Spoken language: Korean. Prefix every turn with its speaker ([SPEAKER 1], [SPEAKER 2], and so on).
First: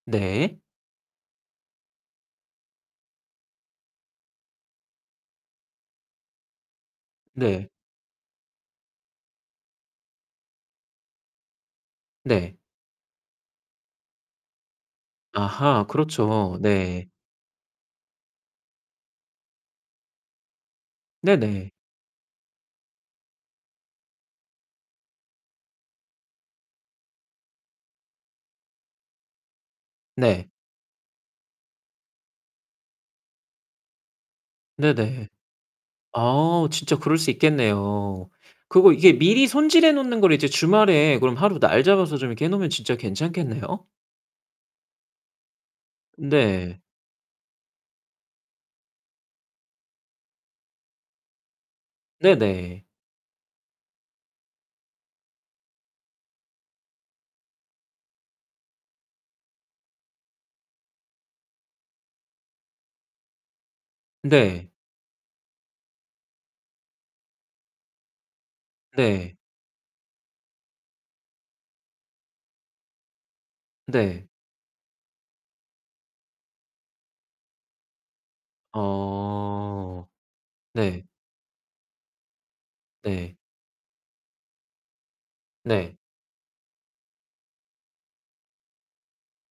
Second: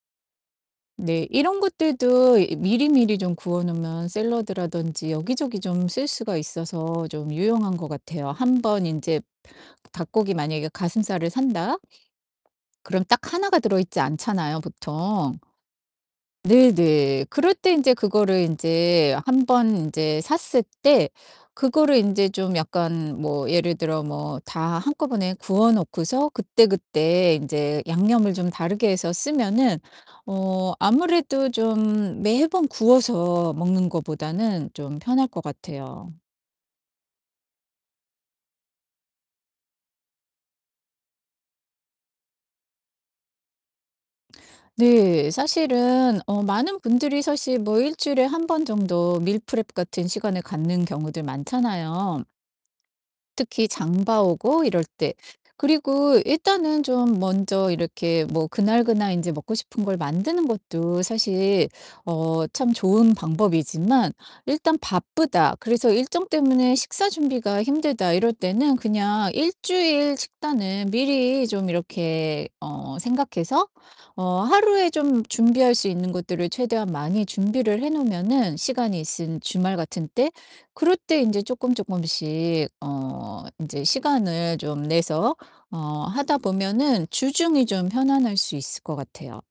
[SPEAKER 1] 네.
[SPEAKER 2] 네, 이런 것들도 이 미리미리 좀 구워 놓으면 샐러드라든지 여기저기 좀 쓸 수가 있어서 좀
[SPEAKER 1] 네.
[SPEAKER 2] 유용한 것 같아요. 한 번 인제 닭고기 만약에 가슴살을 산다
[SPEAKER 1] 네.
[SPEAKER 2] 그럼 딱 하나가 들어있지 않잖아요, 보통.
[SPEAKER 1] 아하 그렇죠.
[SPEAKER 2] 네.
[SPEAKER 1] 네.
[SPEAKER 2] 네. 그럴 때 인제 그거를 인제 한 번 인제 샀을 때
[SPEAKER 1] 네네.
[SPEAKER 2] 그거를 인제 좀 약간 뭐 예를 들어 뭐 다 한꺼번에 구워 놓고서 그때 그때 인제 양념을 좀 다르게 해서 쓰면은
[SPEAKER 1] 네.
[SPEAKER 2] 어 아무래도 좀 매번 구워서 먹는 거보다는 좀 편할
[SPEAKER 1] 네네.
[SPEAKER 2] 것 같아요.
[SPEAKER 1] 아 진짜 그럴 수 있겠네요. 그거 이게 미리 손질해 놓는 거를 이제 주말에 그럼 하루 날 잡아서 좀 이렇게 해 놓으면 진짜 괜찮겠네요?
[SPEAKER 2] 네. 사실은 어 많은
[SPEAKER 1] 네.
[SPEAKER 2] 분들이 사실 뭐 일주일에 1 번 정도 meal prep 같은 시간을 갖는 경우들 많잖아요.
[SPEAKER 1] 네네.
[SPEAKER 2] 특히 장 봐 오고 이럴 때. 그리고 일단은 좀 먼저 이렇게 뭐 그날 그날 인제 먹고 싶은 걸 만드는 것도 사실 어 참 좋은 방법이지만
[SPEAKER 1] 네.
[SPEAKER 2] 일단 '바쁘다. 그래서 일정 때문에 식사 준비가 힘들다.' 이럴 때는 그냥
[SPEAKER 1] 네.
[SPEAKER 2] 일주일 식단은 미리 좀 이렇게 어 생각해서
[SPEAKER 1] 네.
[SPEAKER 2] 어 하루에 좀 준비할 수 있는 것들을 최대한 많이 준비를 해 놓으면은 시간이 있은 주말
[SPEAKER 1] 어
[SPEAKER 2] 같은 때 그럴
[SPEAKER 1] 네.
[SPEAKER 2] 때 인제 쪼끔쪼끔씩
[SPEAKER 1] 네.
[SPEAKER 2] 어 인제 시간을 좀 내서 어
[SPEAKER 1] 네.
[SPEAKER 2] 하다 보면은 주중이 좀 편안할 수 있을 것 같아요.